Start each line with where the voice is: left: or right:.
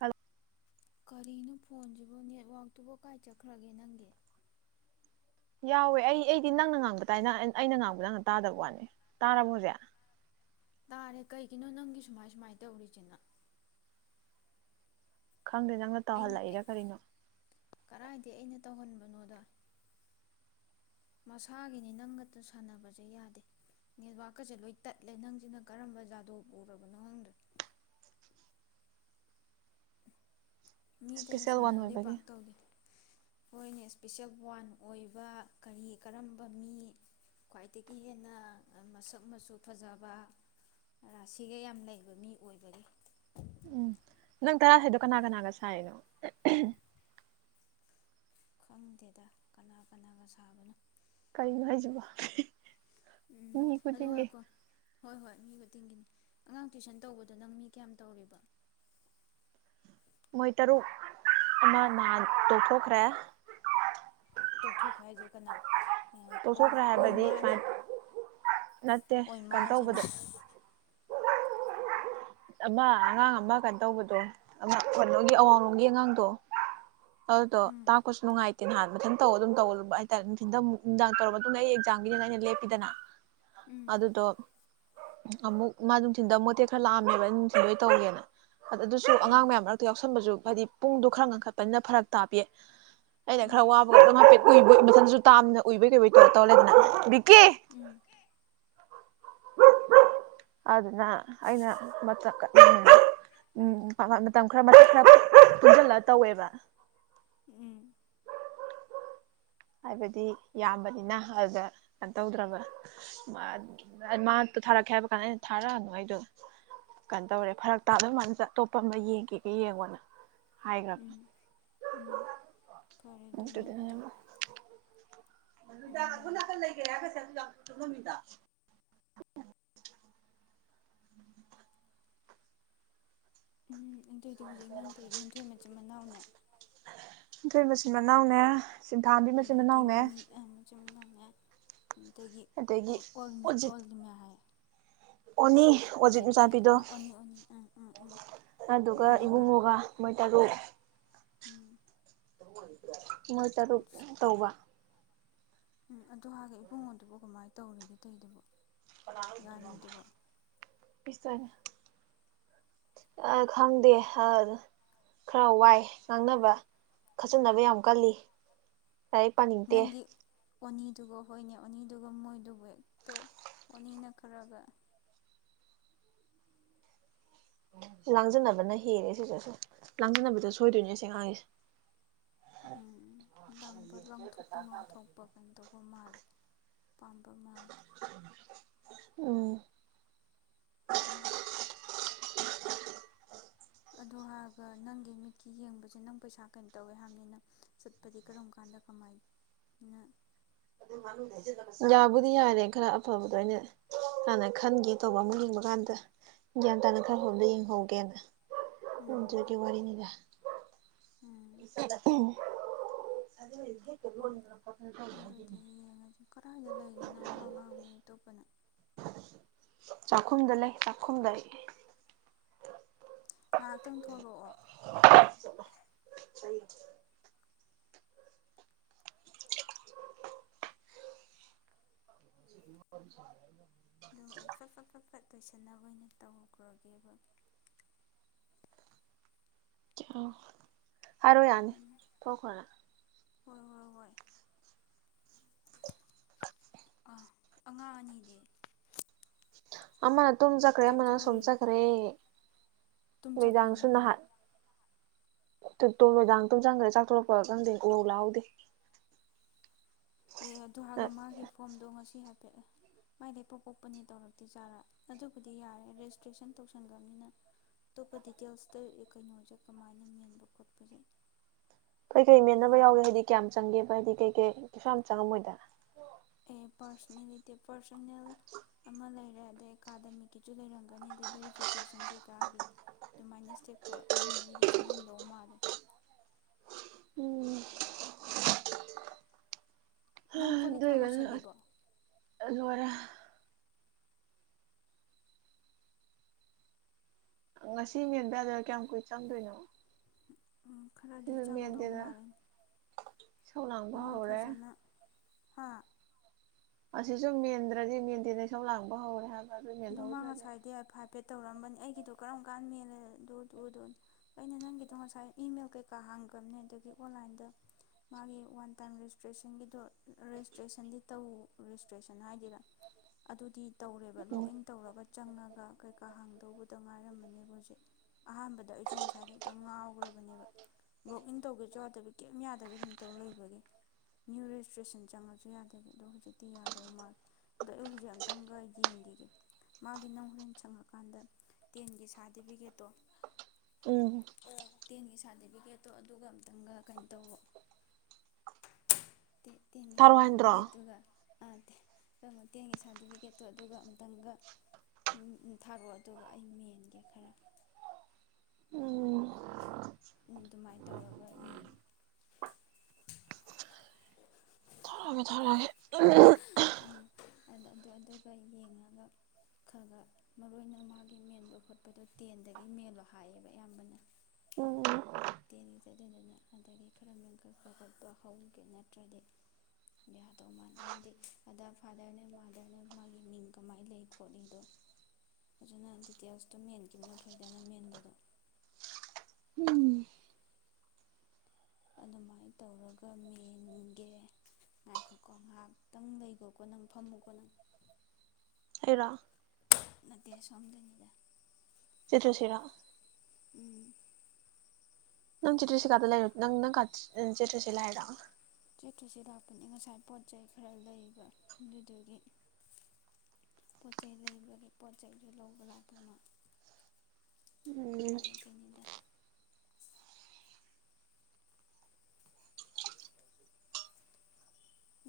right: ꯍ
left: ꯀꯔꯤꯅꯣ ꯐꯣꯟꯁꯤꯕꯨ ꯅꯦꯠꯋꯥꯛꯇꯨꯕꯨ ꯀꯥꯏ ꯆꯠꯈ꯭ꯔꯒꯦ ꯅꯪꯒꯤ
right: ꯌꯥꯎꯋꯦ ꯑꯩ ꯑꯩꯗꯤ ꯅꯪꯅ ꯉꯥꯡꯕ ꯇꯥꯏꯅ ꯑꯩꯅ ꯉꯥꯡꯕ ꯅꯪꯅ ꯇꯥꯗꯕ ꯋꯥꯅꯤ ꯇꯥꯔꯕ ꯍꯧꯖꯤꯛ
left: ꯇꯥꯔꯦ ꯀꯩꯒꯤꯅꯣ ꯅꯪꯤꯁꯨꯨ ꯃꯥꯥꯏꯁ ꯃꯥꯥꯏꯇꯧꯁꯤꯦꯅ
right: ꯈꯪꯗꯦ ꯅꯪꯅ ꯇꯧꯍꯜꯂꯛꯏꯔ ꯀꯔꯤꯅꯣ
left: ꯀꯗꯥꯥꯏꯗ ꯑꯩꯅ ꯇꯧꯍꯟꯕꯅꯣꯗ ꯃꯁꯥꯒꯤꯅꯤ ꯅꯪꯒꯇ ꯁꯥꯟꯅꯕꯁꯦ ꯌꯥꯗꯦ ꯅꯦꯠꯋꯥꯛꯀꯁꯦ ꯂꯣꯏ ꯇꯠꯂꯦ ꯅꯪꯁꯤꯅ ꯀꯔꯝꯕ ꯖꯥꯗꯣ ꯎꯔꯕꯅꯣ ꯈꯪꯗ꯭ꯔꯦ ꯃꯤ ꯑꯇꯩꯒ
right: ꯏꯁꯄꯤꯁꯦꯜ ꯋꯥꯟ
left: ꯁꯥꯟꯅꯕꯗꯤ
right: ꯑꯣꯏꯕꯒꯤ
left: ꯄꯥꯛ ꯇꯧꯗꯦ ꯑꯩꯈꯣꯏꯅ ꯏꯁꯄꯤꯁꯦꯜ ꯋꯥꯟ ꯑꯣꯏꯕ ꯀꯔꯤ ꯀꯔꯝꯕ ꯃꯤ ꯈ꯭ꯋꯥꯏꯗꯒꯤ ꯍꯦꯟꯅ ꯃꯁꯛ ꯃꯆꯨ ꯐꯖꯕ ꯔꯥꯁꯤꯒ ꯌꯥꯝ ꯂꯩꯕ ꯃꯤ ꯑꯣꯏꯕꯒꯦ
right: ꯎꯝ ꯅꯪ ꯇꯔꯥꯈꯗꯣ ꯀꯅꯥ ꯀꯅꯥꯒ ꯁꯥꯏꯅꯣ
left: ꯈꯪꯗꯦꯗ ꯀꯅꯥ ꯀꯅꯥꯒ ꯁꯥꯕꯅꯣ
right: ꯀꯩꯅꯣ ꯍꯥꯏꯖꯕ
left: ꯎꯝ
right: ꯃꯤ
left: ꯑꯗꯣ
right: ꯈꯨꯖꯤꯡꯒꯦ
left: ꯉꯥꯏꯈꯣ ꯍꯣꯏ ꯍꯣꯏ ꯃꯤ ꯈꯨ ꯇꯤꯡꯒꯤꯅꯤ ꯑꯉꯥꯡ ꯇ꯭ꯏꯁꯟ ꯇꯧꯕꯗꯣ ꯅꯪ ꯃꯤ ꯀꯌꯥꯝ ꯇꯧꯔꯤꯕ
right: ꯃꯣꯏ ꯇꯔꯨ ꯑ ꯃꯥ ꯇꯣ ꯐꯣꯈ ꯔꯦ
left: ꯇꯣꯛꯊꯣꯛꯈ꯭ꯔꯦ ꯍꯥꯏꯗꯨꯔ ꯀꯅꯥ ꯑꯣ
right: ꯇꯣꯛꯊꯣꯛꯈ꯭ꯔꯦ ꯍꯥꯏꯕꯗꯤ
left: ꯑꯣꯏꯃꯥꯅꯦ
right: ꯁꯨꯃꯥꯏꯅ ꯅꯠꯇꯦ
left: ꯑꯣꯏꯃꯥ
right: ꯀꯩꯅꯣ
left: ꯍꯥꯏꯁꯤꯅꯦ
right: ꯇꯧꯕꯗ ꯑꯃ ꯑꯉꯥꯡ ꯑꯃ ꯀꯩꯅꯣ ꯇꯧꯕꯗꯣ ꯑꯃ ꯀꯩꯅꯣꯒꯤ ꯑꯋꯥꯡꯂꯣꯝꯒꯤ ꯑꯉꯥꯡꯗꯣ ꯑꯗꯨꯗꯣ
left: ꯎꯝ
right: ꯇꯥꯛꯄꯥꯁꯨ ꯅꯨꯡꯥꯏ ꯅꯍꯥꯟ ꯃꯊꯪ ꯇꯧꯔ ꯑꯗꯨꯝ ꯇꯧ ꯍꯥꯏꯇꯥꯔꯦ ꯅꯨꯡꯊꯊ ꯅꯨꯡꯗꯥꯡ ꯇꯧꯔꯕ ꯃꯇꯨꯡꯗ ꯑꯩ ꯑꯦꯛꯖꯥꯝꯒꯤꯅꯤ ꯑꯩꯅ ꯂꯦꯞꯄꯤꯗꯅ
left: ꯎꯝ
right: ꯑꯗꯨꯗꯣ ꯑꯃꯛ ꯃꯥ ꯑꯗꯨꯝ ꯊꯤꯟꯗ ꯃꯇꯦꯛ ꯈꯔꯥ [unintelligible] ꯂꯣꯏ ꯇꯧꯒꯦꯅ ꯑ ꯑꯗꯨꯁꯨ
left: ꯎꯝ
right: ꯑꯉꯥꯡ ꯃꯌꯥꯝ ꯃꯔꯛꯇ ꯌꯥꯎꯁꯟꯕꯖꯨ ꯍꯥꯏꯗꯤ ꯄꯨꯡꯗꯣ ꯈꯔ ꯉꯟꯈꯠꯄꯅꯤꯅ ꯐꯔꯛ ꯇꯥꯄꯤꯌꯦ꯫ ꯑꯩꯅ
left: ꯎꯝ
right: ꯈꯔ ꯋꯥꯕꯒ [inaudible] ꯎꯨꯢꯕꯨꯢ ꯃꯊꯟꯗꯁꯨ ꯇꯥꯛꯑꯃꯤꯅ ꯎꯨꯏꯕꯣꯢ ꯀꯩꯕꯣꯢ ꯇꯧꯔ ꯇꯧꯔ ꯂꯩꯔꯦꯗꯅꯥ ꯕꯤꯀꯤ꯫
left: ꯎꯝ, ꯕꯤꯀꯤ꯫
right: [inaudible] ꯑꯗꯨꯅ ꯑꯩꯅ ꯃꯇꯀ ꯎꯝ ꯎꯝ ꯃꯇꯝ ꯈꯔ ꯃꯇꯦꯛ ꯈꯔ ꯄꯨꯟꯖꯜꯂ ꯇꯧꯋꯦꯕ꯫
left: ꯎꯝ꯫
right: ꯍꯥꯏꯕꯗꯤ ꯌꯥꯝꯕꯅꯤꯅ ꯑꯗꯨꯗ ꯀꯩꯅꯣ ꯇꯧꯗ꯭ꯔꯕ ꯃꯥ ꯃꯥ ꯊꯥꯔꯛꯀꯦ ꯍꯥꯏꯕ ꯀꯥꯟ ꯑꯩꯅ ꯊꯥꯔꯛꯑꯅꯨ ꯑꯩꯗꯣ ꯀꯩꯅꯣ ꯇꯧꯔꯦ ꯐꯔꯛ ꯇꯥꯗꯧ ꯃꯥꯟꯖ ꯑꯇꯣꯞꯄ ꯑꯃ ꯌꯦꯡꯒꯦꯒ ꯌꯦꯡꯉꯣꯅ꯫ ꯍꯥꯏꯒ꯭ꯔꯝ
left: ꯎꯝ ꯎꯝ ꯐꯔꯦ
right: ꯑꯗꯨꯗꯅꯅꯦ
left: ꯑꯗꯨꯅꯕꯨꯗꯤ
right: ꯃꯥ ꯃꯟꯗꯤꯇꯥ ꯑꯁꯣꯝ
left: ꯎꯝ
right: ꯅꯥꯀꯟ ꯃꯩꯒ꯭ꯔꯦ ꯍꯥꯢꯔꯒ [inaudible] [inaudible]
left: ꯎꯝ ꯑꯗꯨꯏꯗꯤ ꯍꯨꯖꯤꯛ ꯅꯪ ꯇꯧꯔꯤꯖꯦ ꯍꯦꯟꯊꯣꯏ ꯃꯆꯤꯟ ꯃꯅꯥꯎꯅꯦ
right: ꯍꯦꯟꯊꯣꯢ ꯃꯆꯤꯟ ꯃꯅꯥꯎꯅꯦ ꯁꯤꯟꯊꯥꯝꯕꯤ ꯃꯆꯤꯟ
left: ꯑꯗꯒꯤ
right: ꯃꯅꯥꯎꯅꯦ
left: ꯃꯅꯤꯡ ꯑ ꯃꯆꯤꯟ ꯃꯅꯥꯎꯅꯦ ꯑꯗꯒꯤ
right: ꯑꯗꯒꯤ
left: ꯑꯣꯜꯃꯤ
right: ꯑꯣꯖꯤꯠ
left: ꯑꯣꯜꯂꯤꯃꯥ ꯍꯥꯏ
right: ꯑꯣꯅꯤ ꯑꯣꯖꯤꯠ
left: ꯑꯣꯖꯤꯠꯀꯤ
right: ꯃꯆꯥꯄꯤꯗꯣ
left: ꯑꯥ ꯑꯣꯅꯤ ꯑꯣꯅꯤ ꯑꯥ ꯑꯥ ꯑꯥ
right: ꯑꯗꯨꯒ
left: ꯃꯣꯏ ꯃꯉꯥ
right: ꯏꯕꯨꯡꯉꯣꯒ ꯃꯣꯏ ꯇꯔꯨꯛ꯫
left: ꯎꯝ꯫
right: [inaudible] ꯃꯣꯏ ꯇꯔꯨꯛ ꯇꯧꯕ
left: ꯎꯝ ꯑꯗꯨ ꯍꯥꯏꯒꯦ ꯏꯕꯨꯡꯉꯣꯟꯗꯨꯕꯨ ꯀꯃꯥꯏꯅ ꯇꯧꯔꯤꯒꯦ ꯇꯩꯗꯨꯕꯨ ꯉꯥꯔꯤꯗꯨꯕꯣ
right: [inaudible] ꯑ ꯈꯪꯗꯦ ꯈꯔ ꯋꯥꯏ ꯉꯥꯡꯅꯕ ꯈꯆꯟꯅꯕ ꯌꯥꯝ ꯀꯜꯂꯤ ꯂꯥꯏ ꯄꯅꯤꯡꯇꯦ
left: ꯅꯪꯒꯤ ꯑꯣꯅꯤꯗꯨꯒ ꯍꯣꯏꯅꯦ ꯑꯣꯅꯤꯗꯨꯒ ꯃꯣꯏꯗꯨꯕꯨ ꯍꯦꯛꯇ ꯑꯣꯅꯤꯅ ꯈꯔꯒ
right: ꯂꯥꯡꯖꯟꯅꯅꯕꯅ ꯍꯦꯜꯔꯦ ꯁꯤꯗꯁꯨ ꯂꯥꯡꯖꯟꯅꯅꯕꯗ ꯁꯣꯏꯗꯣꯏꯅꯦ ꯁꯦꯉꯥꯡꯁꯦ
left: ꯎꯝ ꯎ ꯂꯥꯡꯕ ꯂꯪꯊꯣꯛꯄ ꯉꯥꯎꯊꯣꯛꯄ ꯀꯩꯅ ꯇꯧꯕ ꯃꯥꯜꯂꯤ ꯄꯥꯝꯕ ꯃꯥꯂꯦ
right: ꯎꯝ
left: ꯎꯝ ꯑꯗꯣ ꯍꯥꯏꯔꯒ ꯅꯪꯒꯤ ꯃꯤꯠꯀꯤ ꯌꯦꯡꯕꯁꯦ ꯅꯪ ꯄꯩꯁꯥ ꯀꯩꯅꯣ ꯇꯧꯋꯦ ꯍꯥꯏꯕꯅꯤꯅ ꯆꯠꯄꯗꯤ ꯀꯔꯝ ꯀꯥꯟꯗ ꯀꯃꯥꯏꯅ
right: [inaudible] ꯌꯥꯕꯨꯗꯤ ꯌꯥꯔꯦ ꯈꯔ ꯑꯐꯕꯗꯣ ꯑꯩꯅ ꯍꯥꯟꯅ ꯈꯟꯒꯦ ꯇꯧꯕ ꯑꯃꯨꯛ ꯂꯤꯡꯕ ꯀꯥꯟꯗ ꯒ꯭ꯌꯥꯟ ꯇꯥꯅ ꯈꯔ
left: ꯎꯝ
right: ꯐꯥꯕꯗ ꯌꯦꯡꯍꯧꯒꯦꯅ
left: ꯎꯝ ꯎꯝ
right: ꯎꯖ [inaudible] ꯋꯥꯔꯤꯅꯤꯗ
left: ꯎꯝ
right: [inaudible]
left: ꯍꯣꯏ ꯑꯗꯨꯗꯤ ꯌꯦꯡꯉꯁꯤ ꯀꯗꯥꯏꯗ ꯂꯩꯅꯣ ꯅꯪ ꯋꯥ ꯉꯥꯡꯉ ꯑꯇꯣꯞꯄꯅ
right: ꯆꯥꯛꯈꯨꯝꯗ ꯂꯩ ꯆꯥꯛꯈꯨꯝꯗ
left: ꯉꯥꯏꯍꯥꯛꯇꯪ ꯊꯣꯛꯂꯛꯑꯣ
right: ꯁ [inaudible] [inaudible]
left: ꯑꯗꯣ ꯑꯩꯐ ꯐ ꯐ ꯐ ꯇꯣꯏꯁꯟꯅꯕ ꯑꯣꯏꯅ ꯇꯧꯈ꯭ꯔꯒꯦꯕ
right: ꯑ ꯍꯥꯏꯔꯣ ꯌꯥꯅꯤ
left: ꯎꯝ
right: ꯊꯣꯛꯈꯔ
left: ꯍꯣꯏ ꯍꯣꯏ ꯍꯣꯏ ꯑꯥ ꯑꯉꯥꯡ ꯑꯅꯤꯗꯤ
right: ꯑꯃ ꯇꯝ ꯆꯈꯔꯦ ꯃꯅꯥ ꯁꯣꯝ ꯆ ꯈꯔꯦ
left: ꯇꯨꯡ ꯆ ꯐ꯭ꯔꯤꯅ ꯀꯅꯥ
right: ꯇꯣ ꯂꯣꯏꯗꯥꯡ ꯇꯨꯝ ꯆꯪꯈ꯭ꯔ ꯆꯥꯛꯊꯣꯣꯔꯛꯄꯒ ꯈꯪꯗꯦ ꯎꯍꯧ ꯂꯥꯛꯍꯧꯗꯦ
left: ꯑꯦ ꯑꯗꯨ ꯍꯥꯏꯔꯒ ꯃꯥꯒꯤ ꯐꯣꯝꯗꯣ ꯉꯁꯤ ꯍꯥꯏ ꯃꯥꯏ ꯂꯩꯄꯣꯛ ꯄꯣꯛꯄꯅꯦ ꯇꯧꯔꯛꯇꯦ ꯆꯖꯥꯔꯥ ꯑꯗꯨꯕꯨꯗꯤ ꯌꯥꯔꯦ ꯔꯦꯖꯤꯁꯇ꯭ꯔꯦꯁꯟ ꯇꯧꯁꯟꯈꯕꯅꯤꯅ ꯑꯇꯣꯞꯄ ꯗꯤꯇꯦꯜꯁꯇ ꯀꯩꯅꯣꯁꯦ ꯀꯃꯥꯏꯅ ꯃꯦꯟꯕ ꯈꯣꯠꯄꯁꯦ
right: ꯀꯩ ꯀꯩ ꯃꯦꯟꯅꯕ ꯌꯥꯎꯏꯦ
left: ꯌꯦꯡꯉꯒꯦ
right: ꯍꯥꯏꯗꯤ ꯀꯌꯥꯝ ꯆꯪꯒꯦꯕ ꯍꯥꯏꯗꯤ ꯀꯩ ꯀꯦ ꯀꯩꯁꯨ ꯌꯥꯝ ꯆꯪꯉꯝꯃꯣꯏꯗ
left: ꯑꯦ ꯄꯔꯁꯅꯦꯇꯤ ꯄꯥꯔꯁꯅꯦꯜ ꯑꯃ ꯂꯩꯔꯦ ꯑꯗꯩ ꯑꯦꯀꯥꯗꯃꯤꯛꯀꯤꯁꯨ ꯂꯩꯔꯝꯒꯅꯤ ꯑꯗꯩ ꯚꯦꯔꯤꯐꯤꯀꯦꯁꯟ ꯀꯩꯀꯥꯒꯤ ꯑꯗꯨꯃꯥꯏꯅ ꯏꯁꯇꯦꯞꯇꯣ ꯑꯍꯨꯝ ꯃꯔꯤꯗꯤ ꯆꯪꯉꯝꯗꯧ ꯃꯥꯜꯂꯦ
right: ꯎꯝ
left: ꯅꯪ ꯀꯣꯜ
right: ꯑꯗꯨ
left: ꯂꯤꯈꯥꯛ ꯂꯣꯏꯁꯜꯂꯤꯕꯣ
right: ꯂꯔ ꯉꯁꯤ ꯃꯦꯟꯗꯥꯗ ꯀꯌꯥꯝ ꯀꯨꯏ ꯆꯪꯗꯣꯏꯅꯣ
left: ꯈꯔꯗꯤ
right: ꯁꯤꯁꯨ
left: ꯆꯪꯗꯧ
right: ꯃꯦꯟꯗꯦꯅ
left: ꯃꯥꯜꯂꯤꯅꯤ
right: ꯏꯁꯧ ꯂꯥꯡꯕ
left: ꯑꯗꯨꯅ
right: ꯍꯧꯔꯦ
left: ꯐꯖꯅ ꯍꯥꯥ
right: ꯑꯁꯤꯁꯨ ꯃꯦꯟꯗ꯭ꯔꯗꯤ ꯃꯦꯟꯇꯦꯅꯦꯟꯁ ꯌꯥ ꯂꯥꯡꯕ ꯍꯧꯔꯦ ꯍꯥꯏꯕ
left: ꯑꯗꯨ ꯃꯥ ꯉꯁꯥꯏꯗꯤꯏ ꯐ ꯄꯦ ꯇꯧꯔꯝꯕꯅꯤ ꯑꯩꯒꯤꯗꯣ ꯀꯔꯝ ꯀꯥꯟ ꯃꯦꯜꯂꯦ ꯑꯗꯨꯗꯨꯗꯣ ꯑꯩꯅ ꯅꯪꯒꯤꯗꯣ ꯉꯁꯥꯏ ꯏꯃꯦꯜ ꯀꯩꯀꯥ ꯍꯥꯡꯈ꯭ꯔꯕꯅꯦ ꯑꯗꯒꯤ ꯑꯣꯟꯂꯥꯏꯟꯗ ꯃꯥꯒꯤ ꯋꯥꯟ ꯇꯥꯏꯝ ꯔꯦꯖꯤꯁꯇ꯭ꯔꯦꯁꯟꯒꯤꯗꯣ ꯔꯦꯖꯤꯁꯇ꯭ꯔꯦꯁꯟꯗꯤ ꯇꯧ ꯔꯦꯖꯤꯁꯇ꯭ꯔꯦꯁꯟ ꯍꯥꯏꯗꯔꯥ ꯑꯗꯨꯗꯤ ꯇꯧꯔꯦꯕ ꯂꯣꯛ ꯂꯣꯛ
right: ꯎꯝ
left: ꯏꯟ ꯇꯧꯔꯒ ꯆꯪꯉꯒ ꯀꯩꯀꯥ ꯍꯥꯡꯗꯧꯕꯗ ꯉꯥꯏꯔꯝꯕꯅꯦꯕ ꯍꯧꯖꯤꯛ ꯑꯍꯥꯟꯕꯗ ꯑꯩꯁꯨ ꯉꯁꯥꯏꯗ ꯍꯦꯛꯇ ꯉꯥꯎꯈ꯭ꯔꯕꯅꯦꯕ ꯂꯣꯛ ꯏꯟ ꯇꯧꯒꯦꯁꯨ ꯌꯥꯗꯕꯤ ꯀꯔꯤꯝ ꯌꯥꯗꯕꯤ ꯑꯗꯨꯝ ꯇꯧ ꯂꯩꯕꯒꯤ ꯅ꯭ꯌꯨ ꯔꯦꯖꯤꯁꯇ꯭ꯔꯦꯁꯟ ꯆꯪꯉꯁꯨ ꯌꯥꯗꯕꯤ ꯑꯗꯣ ꯍꯧꯖꯤꯛꯇꯤ ꯌꯥꯗꯧ ꯃꯥꯜꯜꯂꯤꯦ ꯑꯗꯣ ꯑꯩ ꯍꯧꯖꯤꯛ ꯑꯝꯇꯪꯒ ꯌꯦꯡꯈꯤꯒꯦ ꯃꯥꯒꯤ ꯅꯪ ꯍꯣꯔꯦꯟ ꯆꯪꯉꯀꯥꯟꯗ ꯇꯦꯟꯒꯤ ꯁꯥꯔꯇꯤꯐꯤꯀꯦꯠꯇꯣ
right: ꯎꯝ
left: ꯇꯦꯟꯒꯤ ꯁꯥꯔꯇꯤꯐꯤꯀꯦꯠꯇꯣ ꯑꯗꯨꯒ ꯑꯝꯇꯪꯒ ꯀꯩꯅꯣ ꯇꯋ ꯇꯦꯟꯒꯤ
right: ꯊꯥꯔꯛꯑꯣ ꯍꯥꯏꯟꯗ꯭ꯔꯣ
left: ꯁꯥꯔꯇꯤꯐꯤꯀꯦꯠꯇꯨꯒ ꯑꯥꯦ ꯃꯇ ꯃꯇꯦꯡꯒꯤ ꯁꯥꯔꯇꯤꯐꯤꯀꯦꯠꯇꯣ ꯑꯗꯨꯒ ꯑꯃꯨ ꯈꯤꯇꯪꯒ ꯊꯥꯔꯑꯣ ꯑꯗꯨꯒ ꯑꯩ ꯃꯦꯟꯒꯦ ꯈꯔ
right: ꯎꯝ
left: ꯑꯗꯨꯃꯥꯏꯅ ꯇꯧꯔꯒ ꯌꯦꯡꯉꯤ
right: ꯊꯔꯒꯦ ꯊꯔꯒꯦ
left: ꯑꯗ ꯑꯗꯨ ꯑꯗꯨꯒ ꯌꯦꯡꯉꯒ ꯈꯔ ꯈꯔ ꯃꯔꯨ ꯑꯣꯏꯅ ꯃꯥꯒꯤ ꯃꯦꯟꯕ ꯈꯣꯠꯄꯗꯣ ꯇꯦꯟꯗꯒꯤ ꯃꯦꯜꯂꯣ ꯍꯥꯏꯌꯦꯕ ꯑꯌꯥꯝꯕꯅ
right: ꯎꯝ
left: ꯇꯦꯟꯜꯂꯤ ꯆꯠꯠꯇꯗꯅ ꯑꯗꯒꯤ ꯈꯔ ꯃꯦꯟꯈꯠꯄ ꯈꯠꯄ ꯍꯧꯒꯦ ꯅꯠꯇ꯭ꯔꯗꯤ ꯕꯤꯌꯥ ꯇꯧ ꯃꯥꯟꯗꯦ ꯍꯥꯏꯕꯗꯤ ꯑꯗ ꯐꯥꯗꯔꯅꯦ ꯃꯥꯗꯔꯅꯦ ꯃꯥꯒꯤ ꯃꯤꯡ ꯀꯃꯥꯏꯅ ꯂꯩ ꯈꯣꯠꯂꯤꯗꯣ ꯑꯗꯨꯅ ꯗꯤꯇꯦꯜꯁꯇꯣ ꯃꯦꯟꯈꯤꯕꯅ ꯐꯩꯗꯅ ꯃꯦꯟꯕꯗꯣ
right: ꯎꯝ
left: ꯑꯗꯨꯃꯥꯏꯅ ꯇꯧꯔꯒ ꯃꯦꯟꯒꯦ ꯉꯥꯏꯈꯣꯠꯀꯣ ꯉꯥꯏꯍꯥꯛꯇꯪ ꯂꯩꯈꯣꯀꯣ ꯅꯪ ꯐꯝꯃꯨꯀꯣ ꯅꯪ
right: ꯑꯦꯔ
left: ꯅꯠꯇꯦ ꯁꯣꯝꯗꯣꯏꯅꯤꯗ
right: [unintelligible] ꯁꯤꯔꯥ ꯅꯪ ꯆꯤꯠꯁꯤꯂꯥꯗ ꯅꯪ ꯅꯪ ꯆꯤꯠ꯭ꯔꯁꯤꯂꯥꯏ
left: ꯆꯠꯇ꯭ꯔꯁꯤ ꯂꯥꯛꯄꯅꯤ ꯉꯁꯥꯏ ꯄꯣꯠ ꯆꯩ ꯈꯔ ꯂꯩꯕ ꯑꯗꯨꯗꯨꯒꯤ ꯄꯣꯠ ꯆꯩꯩ ꯂꯩꯕꯒꯤ ꯄꯣꯠ ꯆꯩꯗꯨ ꯂꯧꯕ ꯂꯥꯛꯄ ꯃꯥ
right: ꯎꯝ [inaudible]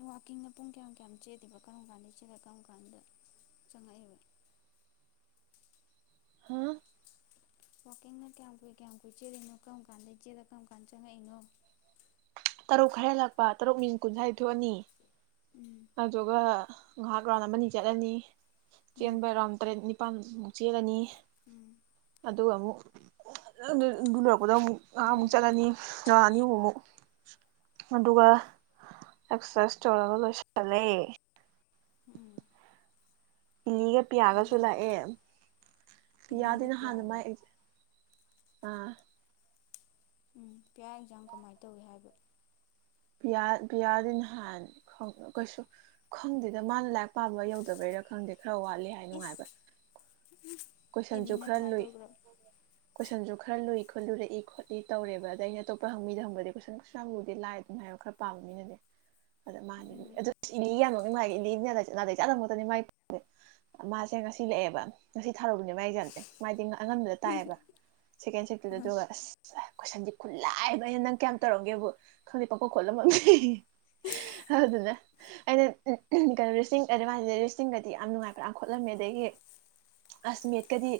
left: ꯋꯥꯛꯀꯤꯡꯅ ꯄꯨꯡ ꯀꯌꯥꯝ ꯀꯌꯥꯝ ꯆꯦꯂꯤꯕ ꯀꯔꯝ ꯀꯥꯟꯗ ꯆꯦꯜꯂ ꯀꯔꯝ ꯀꯥꯟꯗ ꯆꯪꯉꯛꯏꯕ
right: ꯍꯥ
left: ꯋꯥꯛꯀꯤꯡꯅ ꯀꯌꯥꯝ ꯀꯨꯏ ꯀꯌꯥꯝ ꯀꯨꯏ ꯆꯦꯂꯤꯅꯣ ꯀꯔꯝ ꯀꯥꯟꯗ ꯗꯩꯩ ꯆꯦꯂ ꯀꯔꯝ ꯀꯥꯟꯗ ꯆꯪꯉꯛꯏꯅꯣ
right: ꯇꯔꯨꯛ ꯈꯔ ꯂꯥꯛꯄ ꯇꯔꯨꯛ ꯃꯤꯅꯤ ꯀꯨꯟ ꯁ꯭ꯋꯥꯏ ꯊꯣꯛꯑꯅꯤ
left: ꯎꯝ
right: ꯑꯗꯨꯒ ꯉꯥꯏꯍꯥꯛ ꯔꯥꯎꯟ ꯑꯃꯅꯤ ꯆꯠꯂꯅꯤ
left: ꯎꯝ
right: ꯆꯦꯟꯕ ꯔꯥꯎꯟ ꯇꯔꯦꯠ ꯄꯥꯟ ꯃꯨ ꯆꯦꯂꯅꯤ
left: ꯎꯝ
right: ꯑꯗꯨ ꯑꯃꯨꯛ [inaudible] ꯗ ꯑꯃꯨꯛ ꯉꯍꯥ ꯑꯃꯨꯛ
left: ꯎꯝ
right: ꯆꯠꯂꯅꯤ ꯉꯥꯛꯑꯅꯤ
left: ꯆꯠꯂꯅꯤ
right: ꯑꯃꯨꯛ ꯑꯃꯨꯛ [inaudible] ꯑꯗꯨꯒ
left: ꯎꯝ
right: ꯑꯛꯁꯔ ꯇꯧꯔꯒ ꯂꯣꯏ ꯁꯜꯂꯦ
left: ꯎꯝ
right: ꯏꯂꯤꯒ ꯄꯤꯌꯥꯒꯁꯨ
left: ꯑꯗꯨꯒ
right: ꯂꯥꯛꯑꯦ ꯄꯤꯌꯥꯗꯤ
left: ꯏꯂꯤꯒ
right: ꯅꯍꯥꯟꯅ
left: ꯄꯤꯌꯥꯒ
right: ꯃꯥꯏ ꯑꯥ
left: ꯎꯝ ꯄꯤꯌꯥ ꯑꯦꯖꯥꯝ ꯀꯃꯥꯏ ꯇꯧꯏ ꯍꯥꯏꯒꯦ
right: ꯄꯤꯌꯥꯗꯤ ꯅꯍꯥꯟ ꯈ ꯀꯩꯁꯨ ꯈꯪꯗꯦꯗ ꯃꯥꯅ ꯂꯥꯏꯔꯤꯛ ꯄꯥꯕ ꯌꯧꯗꯕꯩꯔꯥ ꯈꯪꯗꯦ ꯈꯔ ꯋꯥꯠꯂꯦ ꯍꯥꯏ
left: ꯏꯁ
right: ꯅꯨꯡꯉꯥꯏꯕ ꯀꯣꯏꯁꯟꯁꯨ
left: ꯏꯂꯤꯅ
right: ꯈꯔ
left: ꯀꯃꯥꯏꯅ
right: ꯂꯨꯏ
left: ꯇꯧꯈ꯭ꯔꯕ
right: ꯀꯣꯏꯁꯟꯁꯨ ꯈꯔ ꯂꯨꯏ ꯈꯣꯠꯂꯨꯔꯛꯏ ꯈꯣꯠꯂꯤ ꯇꯧꯔꯦꯕ ꯑꯗ ꯑꯩꯅ ꯑꯇꯣꯞꯄ ꯍꯪꯕꯤꯗ ꯍꯪꯕꯗꯤ ꯀꯨꯣꯏꯁꯟ ꯀꯨꯁꯥꯡ ꯂꯨꯗꯦ ꯂꯥꯏ ꯑꯗꯨꯝ ꯍꯥꯏꯕ ꯈꯔ ꯄꯥꯝꯕ ꯃꯤꯅꯗꯤ ꯑꯗ ꯃꯥꯅꯦꯅꯤ
left: ꯎꯝ
right: ꯑꯗꯨ ꯏꯅꯦ ꯌꯥꯝ ꯃꯥꯥꯏ ꯏꯂꯤꯅꯦ ꯅꯥꯗꯩ ꯆꯥꯃꯛꯇꯅꯤ ꯃꯥꯏꯗꯤ ꯃꯥꯁꯦ ꯉꯁꯤ ꯂꯦꯛꯑꯦꯕ ꯉꯁꯤ ꯊꯥꯔꯨꯕꯅꯦ ꯃꯥꯏ ꯑꯦꯖꯥꯝꯁꯦ ꯃꯥꯥꯏꯗꯤ ꯑꯉꯟꯕꯗ ꯇꯥꯏꯌꯦꯕ ꯁꯦꯀꯦꯟ ꯁꯤꯞ ꯇꯨꯗ ꯑꯗꯨꯒ ꯑꯁ ꯀꯣꯏꯁꯟꯗꯤ ꯈꯨꯠꯂꯥꯏꯕ ꯑꯩꯅ ꯅꯪ ꯀꯌꯥꯝ ꯇꯧꯔꯝꯒꯦꯕꯨ ꯈꯪꯗꯦ ꯄꯪꯈꯣꯛ ꯈꯣꯠꯂꯝꯃꯝ ꯍꯗꯨꯗꯨꯅ ꯑꯩꯅ [unintelligible] ꯀꯩꯅꯣ ꯔꯤꯁꯤꯡꯗꯗꯤ ꯌꯥꯝ ꯅꯨꯡꯉꯥꯏꯕ꯭ꯔꯥ ꯈꯣꯠꯂꯝꯃꯦ ꯑꯗꯒꯤ ꯑꯁ ꯃꯦꯠꯀꯗꯤ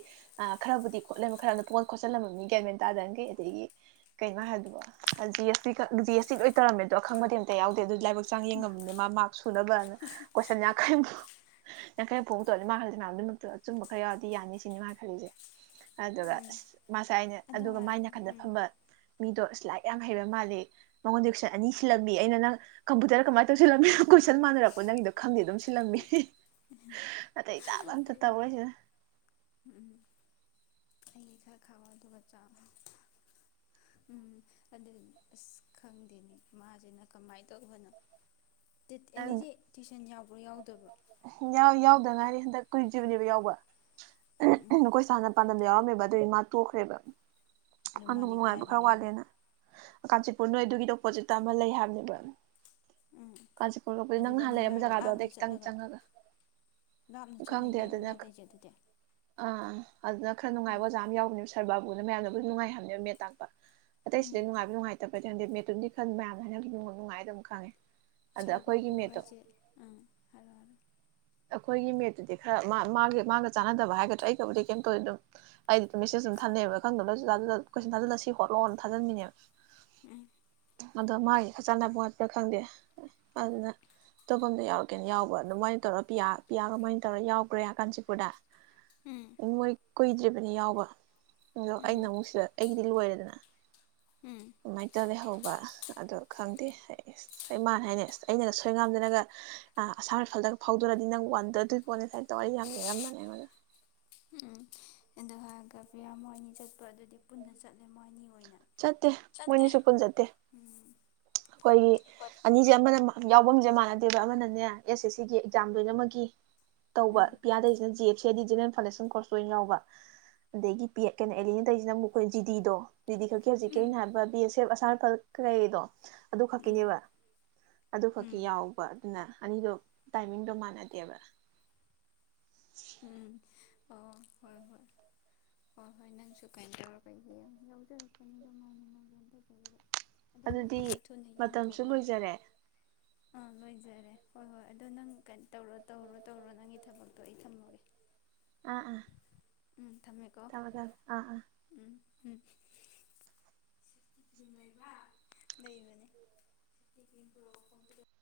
right: ꯈꯔꯕꯨꯗꯤ ꯈꯣꯠꯂꯝꯃꯦ ꯈꯔ ꯄꯣꯟ ꯈꯣꯠꯆꯜꯂꯝꯕ ꯒꯌꯥꯔꯃꯦꯟ ꯇꯥꯗꯒꯩ ꯑꯗꯒꯤ ꯀꯩꯅꯣ ꯍꯥꯏꯕꯗꯣ G S T G S T ꯂꯣꯏ ꯇꯧꯔꯝꯃꯦꯗꯣ ꯑꯈꯪꯕꯗꯤ ꯑꯝꯇ ꯌꯥꯎꯗꯦ ꯑꯗꯨ ꯂꯥꯏꯕꯛ ꯆꯥꯡ ꯌꯦꯡꯉꯕꯅꯦ ꯃꯥꯛ ꯁꯨꯅꯕꯅ ꯀꯣꯏꯁꯟ ꯌꯥꯡꯈꯩ ꯀꯨ ꯌꯥꯡꯈꯩ ꯐꯣꯡ ꯇꯣꯛꯑ ꯃꯥ ꯍꯥꯏ ꯑꯁꯨꯝꯕ ꯈꯔ ꯌꯥꯎꯔꯗꯤ ꯌꯥꯅꯤ ꯁꯤꯅꯤ ꯃꯥꯅ ꯈꯜꯂꯤꯁꯦ ꯑꯗꯨꯒ
left: ꯎꯝ
right: ꯑꯁ ꯃꯥꯁꯥꯏ ꯑꯩꯅ
left: ꯑꯗꯣ
right: ꯑꯗꯨꯒ ꯃꯥꯏ
left: ꯉꯥꯏꯈꯣ
right: ꯅꯥꯀꯟꯗ
left: ꯎꯝ
right: ꯐꯝꯕ ꯃꯤꯗꯣ ꯑꯁ ꯂꯥꯏꯛ ꯌꯥꯝ ꯍꯩꯕ ꯃꯥꯜꯜꯂꯤ ꯃꯉꯣꯟꯗ ꯀꯣꯏꯁꯟ ꯑꯅꯤ ꯁꯤꯜꯂꯝꯃꯤ ꯑꯩꯅ ꯅꯪ ꯀꯝꯄꯨꯇꯔ ꯀꯃꯥꯏꯅ ꯇꯧꯁꯤꯜꯂꯝꯃꯤ ꯀꯣꯏꯁꯟ ꯃꯥꯟꯅꯔꯛꯄ ꯅꯪꯒꯤꯗꯣ ꯈꯪꯗꯦ ꯑꯗꯨꯝ ꯁꯤꯂꯝꯕꯤ ꯅꯇꯩ ꯆꯥꯕ ꯑꯝꯇ
left: ꯑꯩ
right: [inaudible]
left: ꯎꯝ ꯎꯝ ꯑꯩ ꯈꯔ ꯈꯕ ꯑꯗꯨꯒ ꯆ ꯎꯝ ꯑꯗꯨꯗꯤ ꯑꯁ ꯈꯪꯗꯦꯅꯤ ꯃꯥꯁꯤꯅ ꯀꯃꯥꯏꯅ ꯇꯧꯕꯅꯣ ꯑꯦꯜꯂꯤꯖꯦ ꯇꯨꯏꯁꯟ ꯌꯥꯎꯕ꯭ꯔꯣ ꯌꯥꯎꯗꯕ꯭ꯔꯣ
right: ꯗ ꯉꯥꯏꯔꯤ ꯍꯟꯗꯛ ꯀꯨꯏꯗ꯭ꯔꯤꯕꯅꯦꯕ ꯌꯥꯎꯕ ꯎ ꯎꯝ ꯑꯩꯈꯣꯏ ꯁꯥꯔꯅ ꯄꯥꯟꯗꯝ ꯗ ꯌꯥꯎꯔꯝꯃꯦꯕ ꯑꯗꯨꯏ ꯃꯥ ꯇꯣꯛꯈ꯭ꯔꯦꯕ
left: ꯑꯗꯨ
right: ꯑꯗꯨꯃꯨꯛ
left: ꯃꯥꯗꯤ
right: ꯅꯨꯡꯉꯥꯏꯕ ꯈꯔ
left: ꯀꯗꯥꯏꯗꯒꯤ ꯍꯥꯏꯕ
right: ꯋꯥꯠꯂꯦꯅ ꯀꯥꯟꯆꯤꯠ ꯍꯣ ꯅꯣꯏ ꯑꯗꯨꯒꯤꯗꯣ ꯑꯣꯄꯣꯠꯖꯤꯠꯇ ꯑꯃ ꯂꯩ ꯍꯥꯏꯕꯅꯦꯕ
left: ꯎꯝ
right: ꯀꯥꯟꯆꯤꯄꯨꯔ ꯂꯣꯛꯄꯗ ꯅꯪ
left: ꯑꯗꯨꯗ
right: ꯅꯍꯥꯟ
left: ꯑꯃꯨꯛ
right: ꯂꯩꯔꯝꯕ
left: ꯌꯥꯏꯔꯣ
right: ꯖꯒꯥꯗꯣ
left: ꯂꯥꯞꯅ
right: ꯑꯗꯩ ꯈꯤꯇꯪ
left: ꯆꯠꯂꯒ
right: ꯆꯪꯉꯒ
left: ꯂꯥꯞꯅ
right: ꯎ
left: ꯆꯠꯂ
right: ꯈꯪꯗꯦ
left: ꯌꯥꯏꯔꯣ
right: ꯑꯗꯨꯅ
left: ꯃꯥ
right: ꯈ
left: ꯇꯩꯁꯦ ꯑꯗꯨꯗꯤ
right: ꯑꯥ ꯑꯗꯨꯅ ꯈꯔ ꯅꯨꯡꯉꯥꯏꯕ
left: ꯎꯝ
right: ꯑꯣꯖꯥ ꯑꯃ ꯌꯥꯎꯕꯅꯦ ꯁꯥꯔ ꯕꯥꯕꯨꯅ ꯃꯌꯥꯝꯅꯕꯨ ꯅꯨꯡꯉꯥꯏ ꯍꯥꯏꯕꯅꯦꯕ ꯃꯦꯠ ꯇꯥꯛꯄ
left: ꯎꯝ
right: ꯑꯇꯩꯁꯤꯗꯩ ꯅꯨꯡꯉꯥꯏꯕ ꯅꯨꯡꯉꯥꯏꯇꯕ ꯄꯩꯇꯩꯍꯟꯗꯤ ꯃꯦꯠꯇꯨꯝꯗꯤ ꯈꯟ ꯃꯌꯥꯝꯅ ꯍꯥꯏꯅꯒꯤ ꯅꯨꯡꯉꯥꯏ ꯑꯗꯨꯝ ꯈꯪꯉꯦ ꯑꯗ
left: ꯁꯥꯔ
right: ꯑꯩꯈꯣꯏꯒꯤ
left: ꯕꯥꯕꯨ
right: ꯃꯦꯠꯇꯣ
left: ꯍꯥꯏꯁꯦ ꯑꯪ ꯍꯥꯏꯔꯛꯑꯣ
right: ꯑꯩꯈꯣꯏꯒꯤ ꯃꯦꯠꯇꯨꯗꯤ ꯈꯔ ꯃꯥ ꯃꯥꯒꯤ ꯃꯥꯒ ꯆꯥꯟꯅꯗꯕ ꯍꯥꯏꯒꯗ꯭ꯔꯥ ꯑꯩꯒꯕꯨꯗꯤ ꯀꯩꯝ ꯇꯧꯗꯦ ꯑꯗꯨꯝ ꯑꯩꯗꯤ ꯗꯨꯝ ꯃꯦꯁꯦꯖ ꯑꯗꯨꯝ ꯊꯥꯅꯩꯕ ꯈꯪꯗꯕꯅ ꯖꯨ ꯖꯥ ꯖꯨ ꯖꯥ ꯀꯣꯏꯁꯟ ꯊꯥꯖꯜꯂ ꯁꯤ ꯍꯣꯠꯂꯣꯅ ꯊꯥꯖꯟꯕꯤꯅꯦꯕ
left: ꯎꯝ
right: ꯑꯗꯣ ꯃꯥꯒꯤ ꯈ ꯆꯥꯟꯅꯕ ꯋꯥꯠꯄ꯭ꯔꯥ ꯈꯪꯗꯦ ꯑꯗꯨꯅ ꯑꯇꯣꯞꯄ ꯑꯝꯗ ꯌꯥꯎꯔꯛꯀꯦꯅ ꯌꯥꯎꯕ ꯑꯗꯨꯃꯥꯏꯅ ꯇꯧꯔ ꯄꯤꯌꯥ ꯄꯤꯌꯥꯒ ꯃꯣꯏꯅꯤ ꯇꯧꯔ ꯌꯥꯎꯒ꯭ꯔꯦ ꯀꯥꯟꯆꯤꯄꯨꯔꯗ ꯎꯝ ꯃꯣꯏꯅꯤꯛ ꯀꯨꯏꯗ꯭ꯔꯤꯕꯅꯤ ꯌꯥꯎꯕ ꯑꯗꯣ
left: ꯎꯝ
right: ꯑꯩꯅ ꯑꯃꯨꯛ ꯁꯤꯗ ꯑꯩꯒꯤ ꯗꯤ ꯂꯣꯏꯔꯦꯗꯅ
left: ꯎꯝ
right: ꯃꯥꯏꯟ ꯇ ꯂꯩꯍꯧꯕ ꯑꯗꯣ ꯈꯪꯗꯦ ꯑꯩ ꯑꯁ ꯑꯩ ꯃꯥꯟꯅ ꯍꯥꯏꯅꯦ ꯑꯁ ꯑꯩꯅꯒ ꯁꯣꯏ ꯉꯥꯝꯗꯅꯒ ꯑꯥ ꯑꯁꯥꯝ ꯔꯥꯏꯐꯜꯗ ꯐꯪ ꯍꯧꯗ꯭ꯔꯗꯤ ꯅꯪ ꯋꯥꯟꯗꯗꯣꯏꯄꯣꯠꯅꯤ ꯀꯥꯏꯅ ꯇꯧꯔ ꯑꯩ ꯌꯥꯝ ꯌꯥꯝ ꯂꯤꯔꯝꯕꯅꯤ ꯑꯩꯉꯣꯟꯗ
left: ꯒ ꯄ꯭ꯔꯤꯌꯥ ꯃꯣꯏꯑꯅꯤ ꯆꯠꯄ ꯑꯗꯨꯗꯤ ꯄꯨꯟꯅ ꯆꯠꯂꯦ ꯃꯣꯏꯑꯅꯤ
right: ꯆꯠꯇꯦ ꯃꯣꯏꯑꯅꯤꯁꯨ ꯄꯨꯟ ꯆꯠꯇꯦ
left: ꯎꯝ
right: ꯑꯩꯈꯣꯏꯒꯤ
left: ꯍꯣꯏ
right: ꯑꯅꯤꯁꯦ ꯑꯃꯅ ꯌꯥꯎꯕꯝꯖꯦ ꯃꯥꯟꯅꯗꯦꯕ ꯑꯃꯅꯅꯦ ꯑꯦꯁ ꯑꯦꯁ ꯁꯤꯒꯤ ꯑꯦꯛꯖꯥꯝ ꯂꯣꯏꯅꯃꯛꯀꯤ ꯇꯧꯕ
left: ꯎꯝ
right: ꯄꯤꯌꯥꯇꯩꯁꯤꯅ ꯖꯤ ꯑꯦꯞ ꯖꯦ ꯗꯤ ꯖꯦꯅꯔꯦꯜ ꯐꯥꯎꯟꯗꯦꯁꯟ ꯀꯣꯔꯁ ꯂꯣꯏꯅ ꯌꯥꯎꯕ ꯑꯗꯒꯤ ꯄꯤꯌꯩ ꯀꯩꯅꯣ ꯑꯦꯂꯤꯅꯇꯩꯖꯤꯅ ꯑꯃꯨꯛ ꯑꯩꯈꯣꯏ ꯖꯤ ꯗꯤꯗꯣ ꯖꯤ ꯗꯤ ꯈꯛꯀꯤ ꯍꯧꯖꯤꯛꯀꯤ
left: ꯎꯝ
right: ꯑꯩꯅ ꯍꯥꯏꯕ ꯕꯦꯁ ꯇꯦꯞ ꯑꯁꯥꯝ ꯔꯥꯏꯐꯜ ꯈꯔ ꯂꯩꯔꯤꯗꯣ ꯑꯗꯨ
left: ꯎꯝ
right: ꯈꯛꯀꯤꯅꯦꯕ ꯑꯗꯨ ꯈꯛꯀꯤ
left: ꯎꯝ
right: ꯌꯥꯎꯕ ꯑꯗꯨꯅ ꯑꯅꯤꯗꯣ ꯇꯥꯏꯃꯤꯡꯗꯣ ꯃꯥꯟꯅꯗꯦꯕ
left: ꯎꯝ ꯁꯁ ꯑꯣ ꯍꯣꯏ ꯍꯣꯏ ꯍꯣꯏ ꯍꯣꯏ ꯅꯪꯁꯨ ꯀꯩꯟꯇꯧꯔꯛꯀꯅꯤ ꯌꯦꯡꯉꯨ ꯌꯥꯎꯖꯔꯛꯀꯅꯤꯗ ꯑꯗꯨꯃꯥꯏꯅ ꯅꯪ
right: ꯑꯗꯨꯗꯤ ꯃꯇꯝꯁꯨ ꯂꯣꯏꯖꯔꯦ
left: ꯑꯥ ꯂꯣꯏꯖꯔꯦ ꯍꯣꯏ ꯍꯣꯏ ꯑꯗꯣ ꯅꯪ ꯀꯩꯅꯣ ꯇꯧꯔꯣ ꯇꯧꯔꯣ ꯇꯧꯔꯣ ꯅꯪꯒꯤ ꯊꯕꯛꯇꯣ ꯑꯩ ꯊꯝꯃ
right: ꯑꯥ ꯑꯥ
left: ꯎꯝ ꯊꯝꯃꯦꯀꯣ
right: ꯇꯕ꯭ꯔꯥ ꯑꯥ ꯑꯥ
left: ꯎꯝ ꯎꯝ [inaudible] ꯂꯩꯕꯅꯦ